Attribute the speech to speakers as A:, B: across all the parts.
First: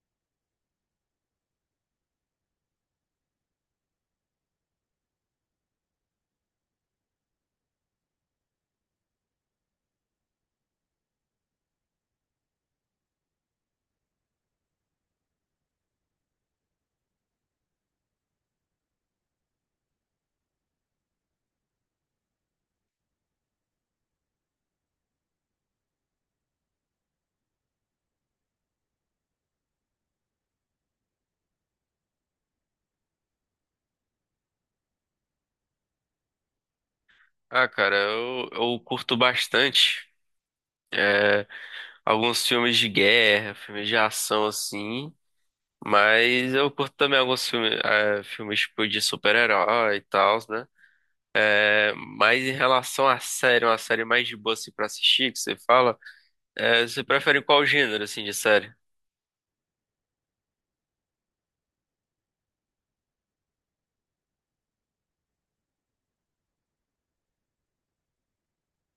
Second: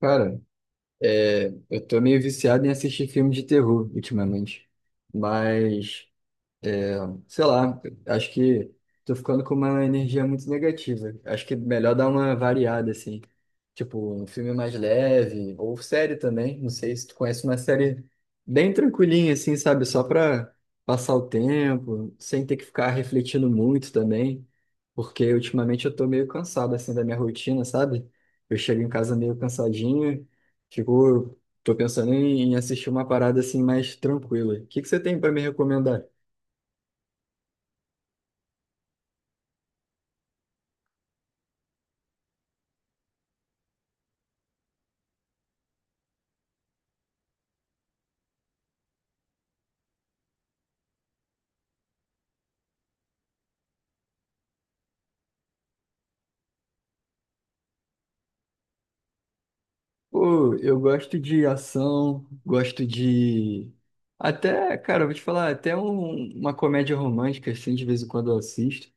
A: Cara, eu tô meio viciado em assistir filme de terror ultimamente. Mas sei lá, acho que tô ficando com uma energia muito negativa. Acho que é melhor dar uma variada, assim. Tipo, um filme mais leve, ou série também. Não sei se tu conhece uma série bem tranquilinha, assim, sabe? Só pra passar o tempo, sem ter que ficar refletindo muito também. Porque ultimamente eu tô meio cansado, assim, da minha rotina, sabe? Eu chego em casa meio cansadinho, fico. Tô pensando em assistir uma parada assim mais tranquila. O que que você tem pra me recomendar?
B: Ah, cara, eu curto bastante é, alguns filmes de guerra, filmes de ação assim, mas eu curto também alguns filmes tipo de super-herói e tal, né? É, mas em relação à série, uma série mais de boa assim pra assistir, que você fala, você prefere qual gênero assim de série?
A: Pô, eu gosto de ação, gosto de. Até, cara, eu vou te falar, até uma comédia romântica, assim, de vez em quando eu assisto.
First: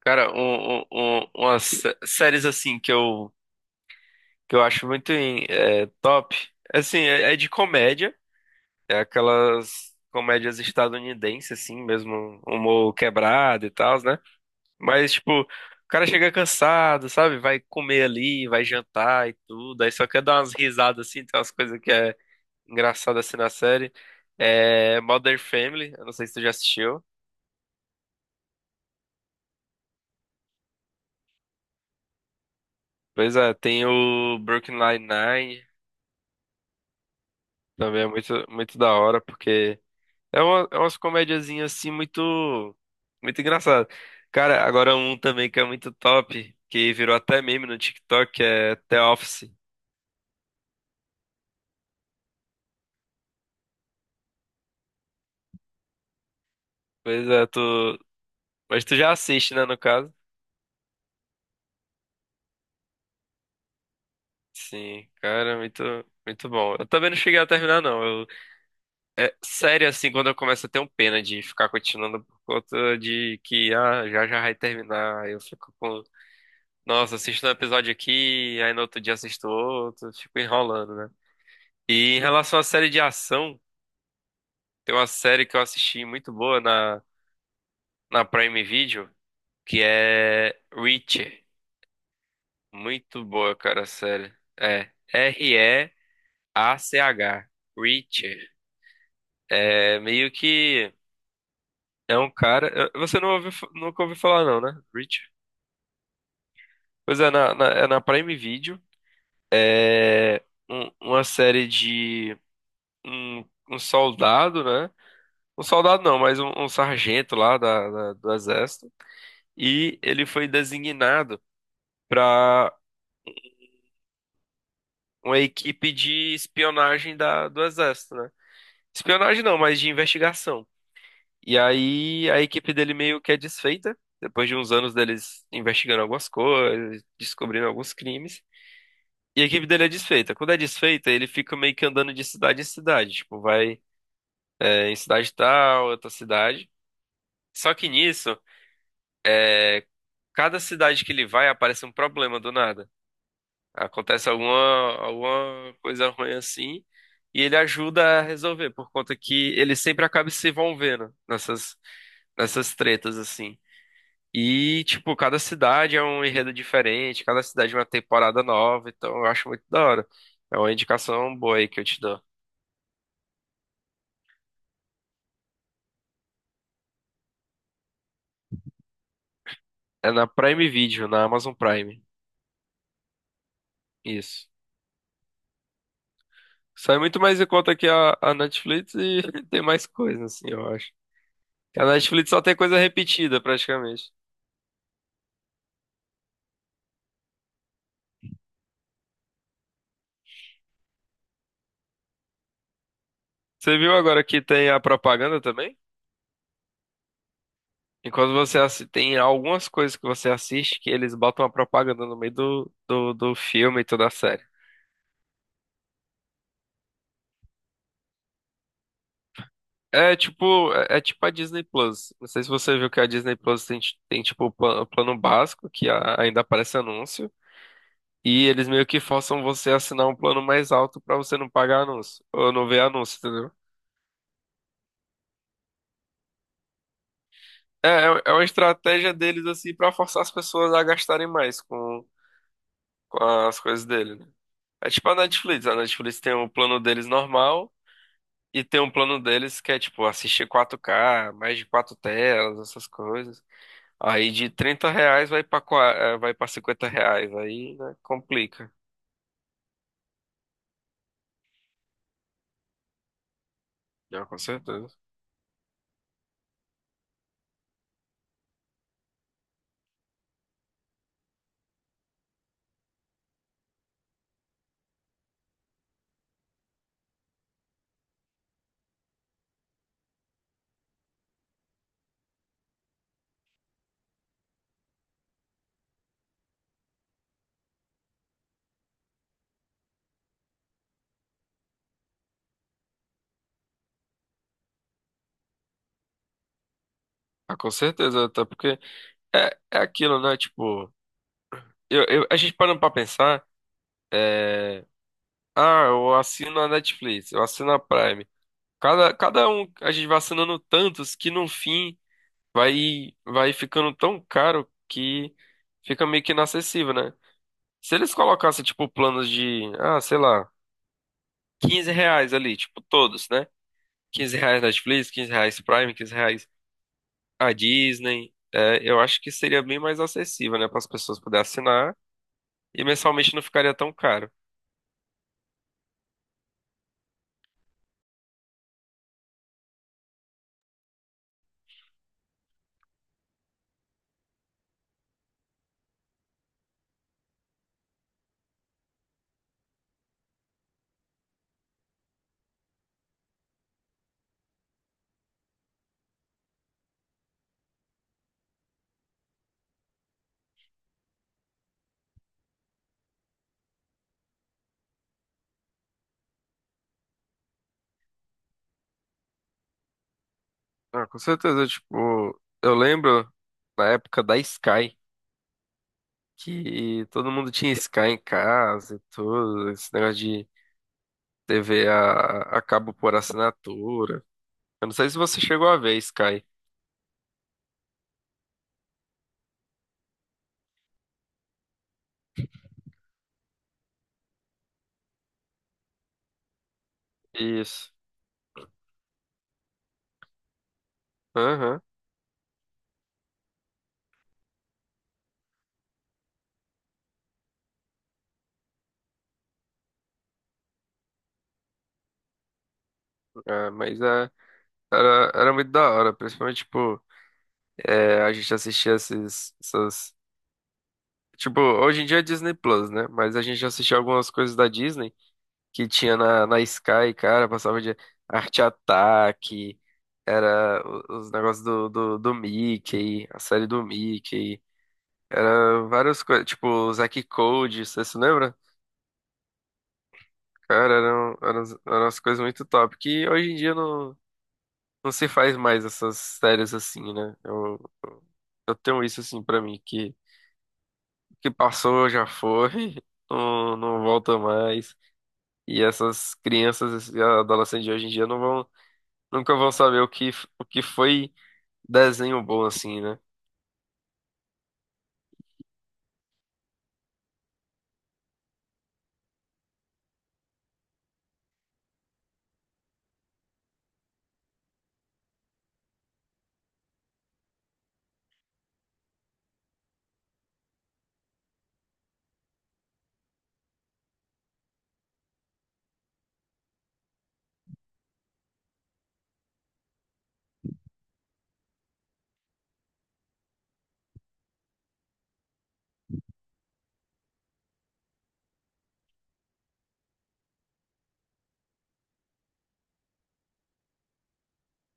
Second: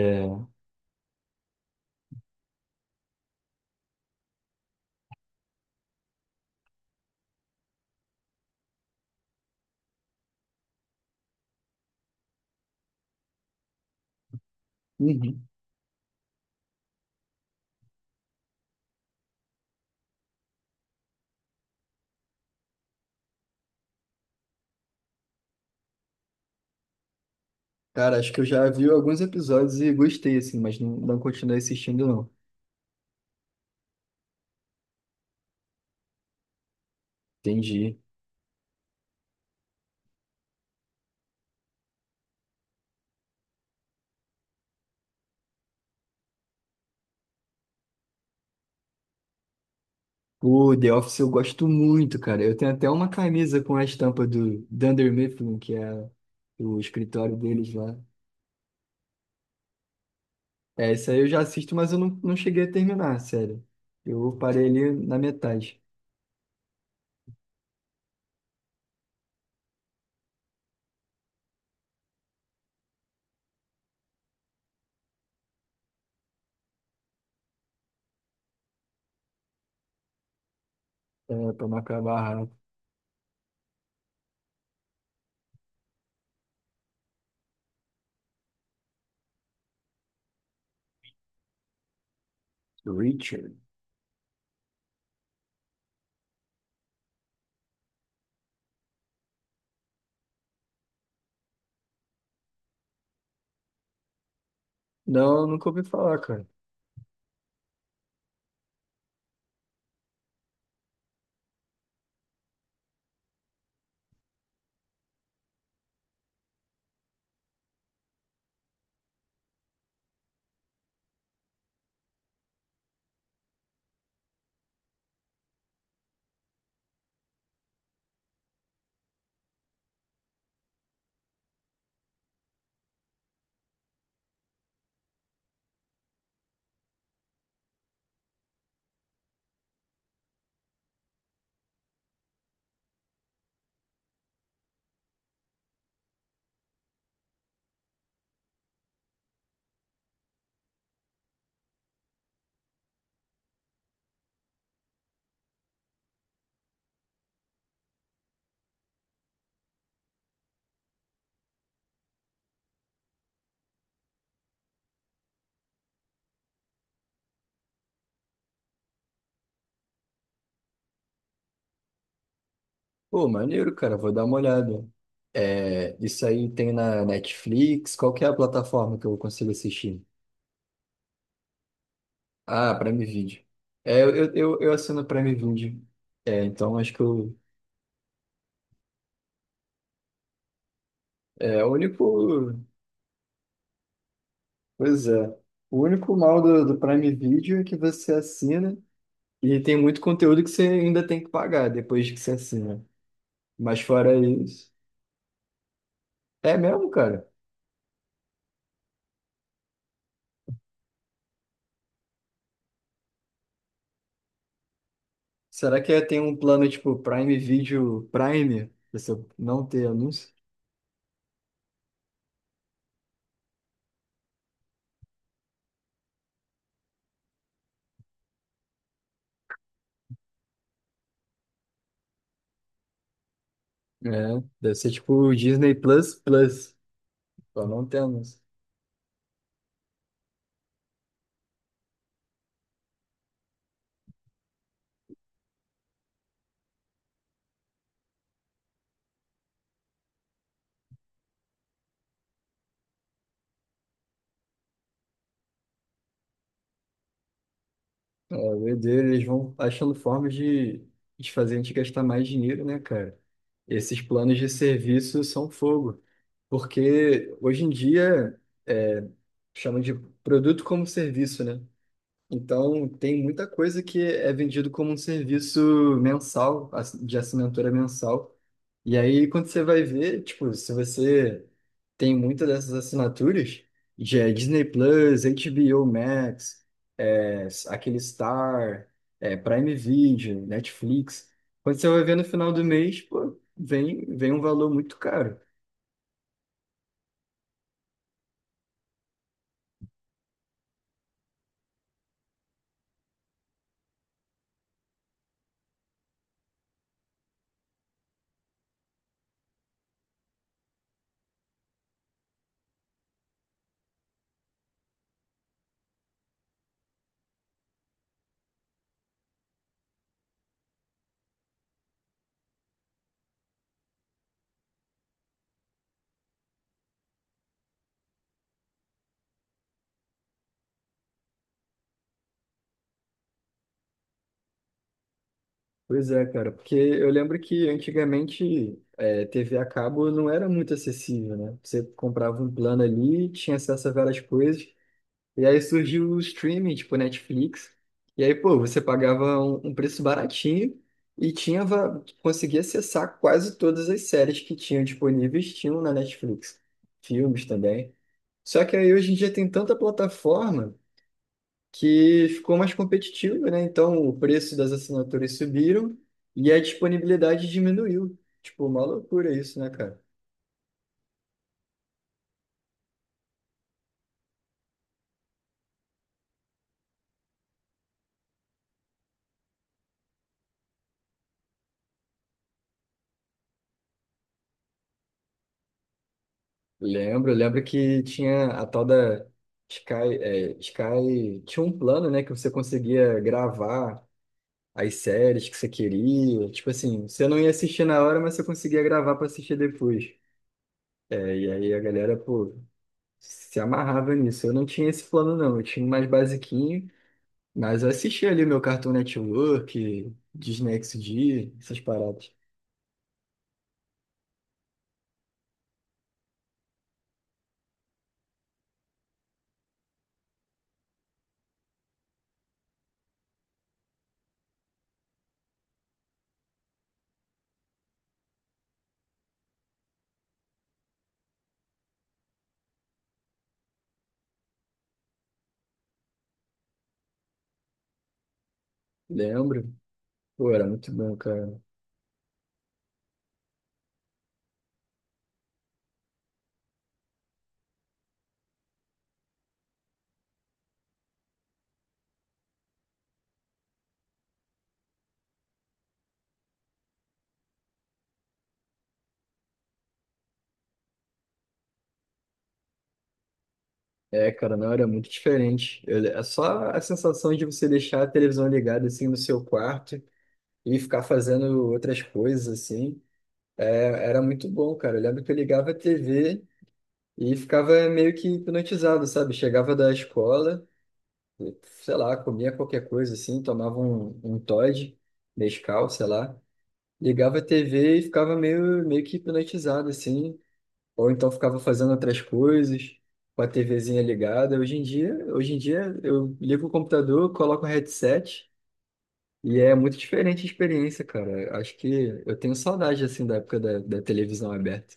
B: Cara, umas séries assim que eu acho muito top, assim, é de comédia. É aquelas comédias estadunidenses, assim, mesmo humor quebrado e tal, né? Mas, tipo, o
A: Uhum.
B: cara chega cansado, sabe? Vai comer ali, vai jantar e tudo, aí só quer dar umas risadas, assim, tem umas coisas que é engraçada, assim, na série. É Modern Family, eu não sei se tu já assistiu.
A: Cara, acho que eu já vi alguns episódios e gostei, assim, mas não continuei assistindo, não.
B: Pois é, tem o Brooklyn Nine-Nine,
A: Entendi.
B: também é muito, muito da hora, porque... É, umas comediazinhas assim muito, muito engraçado. Cara, agora um também que é muito top, que virou até meme no TikTok, que é The Office.
A: O The Office eu gosto muito, cara. Eu tenho até uma camisa com a estampa do Dunder Mifflin, que é o
B: Pois
A: escritório
B: é,
A: deles lá.
B: tu. Mas tu já assiste, né, no caso?
A: É, isso aí eu já assisto, mas eu não cheguei a terminar, sério. Eu parei ali
B: Sim,
A: na
B: cara,
A: metade.
B: muito, muito bom. Eu também não cheguei a terminar, não. É sério, assim, quando eu começo a ter um pena de ficar continuando por conta de que, já já vai terminar. Eu fico com. Nossa, assisto um episódio aqui, aí no outro dia assisto outro, fico enrolando, né?
A: É, pra marcar a
B: E em
A: barra.
B: relação à série de ação. Tem uma série que eu assisti muito boa na Prime Video, que é Reacher. Muito boa,
A: Richard.
B: cara, a série. É R-E-A-C-H. Reacher. É meio que é um cara. Você não ouviu, nunca ouviu falar, não, né? Reacher.
A: Não, nunca ouvi falar, cara.
B: Pois é, na Prime Video. É uma série de um soldado, né? Um soldado não, mas um sargento lá do exército. E ele foi designado para uma equipe de espionagem da, do exército, né? Espionagem não, mas de investigação. E aí a equipe dele meio que é desfeita, depois de uns anos deles investigando algumas coisas, descobrindo alguns crimes. E a equipe dele é desfeita. Quando é desfeita, ele fica meio que andando de cidade em cidade. Tipo, vai em cidade tal, outra cidade. Só que nisso, cada cidade que ele vai aparece um problema do nada. Acontece alguma coisa ruim assim, e ele ajuda a resolver, por conta que ele sempre acaba se envolvendo nessas tretas, assim. E, tipo, cada cidade é um enredo diferente, cada cidade é uma temporada nova, então eu acho muito da hora. É uma indicação boa aí que eu te dou.
A: Pô, maneiro, cara. Vou dar uma olhada. É, isso aí tem na Netflix? Qual que é a plataforma que eu consigo assistir?
B: É na Prime Video, na Amazon Prime.
A: Ah, Prime Video. É,
B: Isso.
A: eu assino Prime Video. É, então acho
B: Sai
A: que
B: muito
A: eu,
B: mais em conta que a Netflix e tem mais coisa, assim, eu acho.
A: é o
B: Que a Netflix só tem
A: único.
B: coisa repetida, praticamente.
A: Pois é. O único mal do Prime Video é que você assina e tem muito conteúdo que você ainda tem que pagar depois que você assina.
B: Você
A: Mas
B: viu
A: fora
B: agora que tem
A: isso.
B: a propaganda também?
A: É mesmo, cara?
B: Enquanto você tem algumas coisas que você assiste que eles botam a propaganda no meio do filme e toda a série.
A: Será que tem um plano tipo Prime Video Prime? Pra você não ter
B: É
A: anúncio?
B: tipo, é, é tipo a Disney Plus. Não sei se você viu que a Disney Plus tem tipo o plano básico, que ainda aparece anúncio, e eles meio que forçam você a assinar um plano mais alto pra você não pagar anúncio, ou não ver anúncio, entendeu?
A: É, deve ser tipo o Disney Plus Plus, pra não
B: É,
A: ter
B: é é
A: anúncio.
B: uma estratégia deles assim pra forçar as pessoas a gastarem mais com as coisas dele, né? É tipo a Netflix. A Netflix tem um plano deles normal e tem um plano deles que é tipo assistir 4K, mais de quatro telas, essas coisas. Aí de 30 reais vai pra 50 reais. Aí, né,
A: É, o
B: complica.
A: doideira, eles vão achando formas de fazer a gente gastar mais dinheiro, né, cara? Esses
B: Ah,
A: planos
B: com
A: de
B: certeza.
A: serviço são fogo. Porque hoje em dia é, chamam de produto como serviço, né? Então tem muita coisa que é vendido como um serviço mensal, de assinatura mensal. E aí, quando você vai ver, tipo, se você tem muitas dessas assinaturas, já é Disney Plus, HBO Max, é, aquele Star, é, Prime Video, Netflix, quando você vai ver no final do mês, pô, vem um valor muito caro.
B: Ah, com certeza, até porque é aquilo, né? Tipo, a gente parando pra pensar, é, eu assino a Netflix, eu assino a Prime. Cada um, a gente vai assinando tantos que no fim. Vai ficando tão caro que fica meio que inacessível, né? Se eles colocassem, tipo, planos de, sei lá, 15 reais ali, tipo, todos, né? 15 reais Netflix, quinze reais Prime, 15 reais a Disney, eu acho que seria bem mais acessível, né, para as pessoas poderem assinar e mensalmente não ficaria tão caro.
A: Pois é, cara, porque eu lembro que antigamente é, TV a cabo não era muito acessível, né? Você comprava um plano ali, tinha acesso a várias coisas. E aí surgiu o streaming, tipo Netflix. E aí, pô, você pagava um preço baratinho e tinha, conseguia acessar quase todas as séries que tinham disponíveis, tinham na Netflix. Filmes também. Só que aí hoje em dia tem tanta plataforma que ficou mais competitivo, né? Então o preço das assinaturas subiram e a disponibilidade diminuiu. Tipo, uma loucura isso, né, cara?
B: Ah, com certeza, tipo, eu lembro na época da Sky, que todo mundo tinha Sky em casa e tudo, esse negócio TV a cabo por assinatura. Eu não sei se você chegou a ver, Sky.
A: Lembro que tinha a tal da Sky, é, Sky, tinha um plano, né, que você conseguia gravar as séries que você queria, tipo assim, você não ia assistir
B: Isso.
A: na hora, mas você conseguia gravar para assistir depois. É, e aí a
B: Aham.
A: galera, pô, se amarrava nisso. Eu não tinha esse plano não, eu tinha um mais basiquinho, mas eu assistia ali meu Cartoon Network, Disney XD, essas paradas.
B: É, mas era muito da hora, principalmente, tipo, a gente assistia esses, essas... Tipo, hoje em dia é Disney Plus, né? Mas a gente assistia algumas coisas da Disney que tinha na Sky, cara, passava de Arte Ataque, era os negócios do Mickey, a série do Mickey, várias coisas, tipo, o Zack Code, você se lembra?
A: Lembro. Pô, era muito
B: Cara,
A: bom,
B: eram,
A: cara.
B: eram, as- eram as coisas muito top. Que hoje em dia não se faz mais essas séries assim, né? Eu tenho isso assim pra mim, que o que passou já foi, não volta mais. E essas crianças e adolescentes de hoje em dia não vão, nunca vão saber o que, o que foi desenho bom assim, né?
A: É, cara, não, era muito diferente. Eu- É só a sensação de você deixar a televisão ligada assim no seu quarto e ficar fazendo outras coisas assim. É, era muito bom, cara. Eu lembro que eu ligava a TV e ficava meio que hipnotizado, sabe? Chegava da escola, sei lá, comia qualquer coisa assim, tomava um Toddy, Nescau, sei lá. Ligava a TV e ficava meio que hipnotizado assim. Ou então ficava fazendo outras coisas, com a TVzinha ligada. Hoje em dia eu ligo o computador, coloco o headset e é muito diferente a experiência, cara. Acho que eu tenho saudade assim da época da televisão aberta.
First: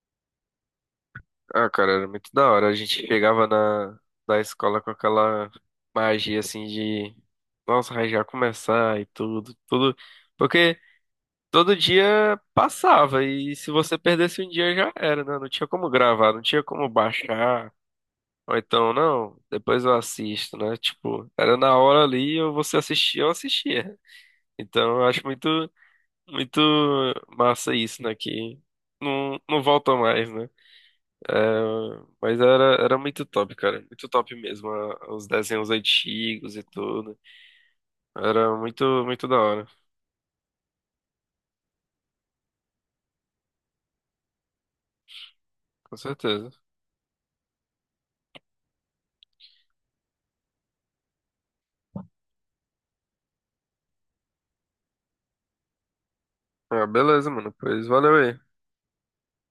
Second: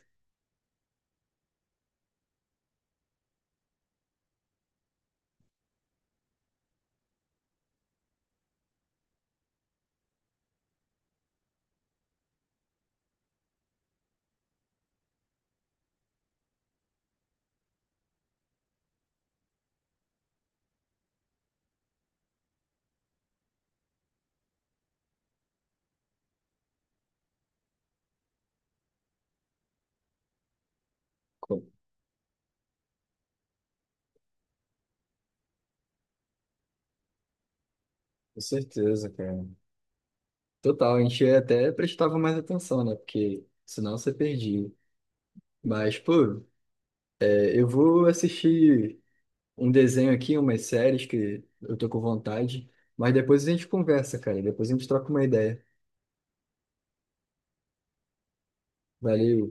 B: Ah, cara, era muito da hora. A gente chegava na, da escola com aquela magia assim de, nossa, vai já começar e tudo, tudo. Porque todo dia passava, e se você perdesse um dia já era, né? Não tinha como gravar, não tinha como baixar. Ou então, não, depois eu assisto, né? Tipo, era na hora ali, ou você assistia, eu assistia. Então, eu acho muito, muito massa isso, né? Que não volta mais, né? É,
A: Com
B: mas era muito top, cara. Muito top mesmo, os desenhos antigos e tudo.
A: com
B: Era muito,
A: certeza,
B: muito da
A: cara.
B: hora,
A: Total, a gente até prestava mais atenção, né? Porque senão você perdia.
B: com
A: Mas, pô,
B: certeza.
A: é, eu vou assistir um desenho aqui, umas séries que eu tô com vontade. Mas depois a gente conversa, cara. Depois a gente troca uma ideia.
B: Ah, beleza, mano. Pois valeu aí.
A: Valeu.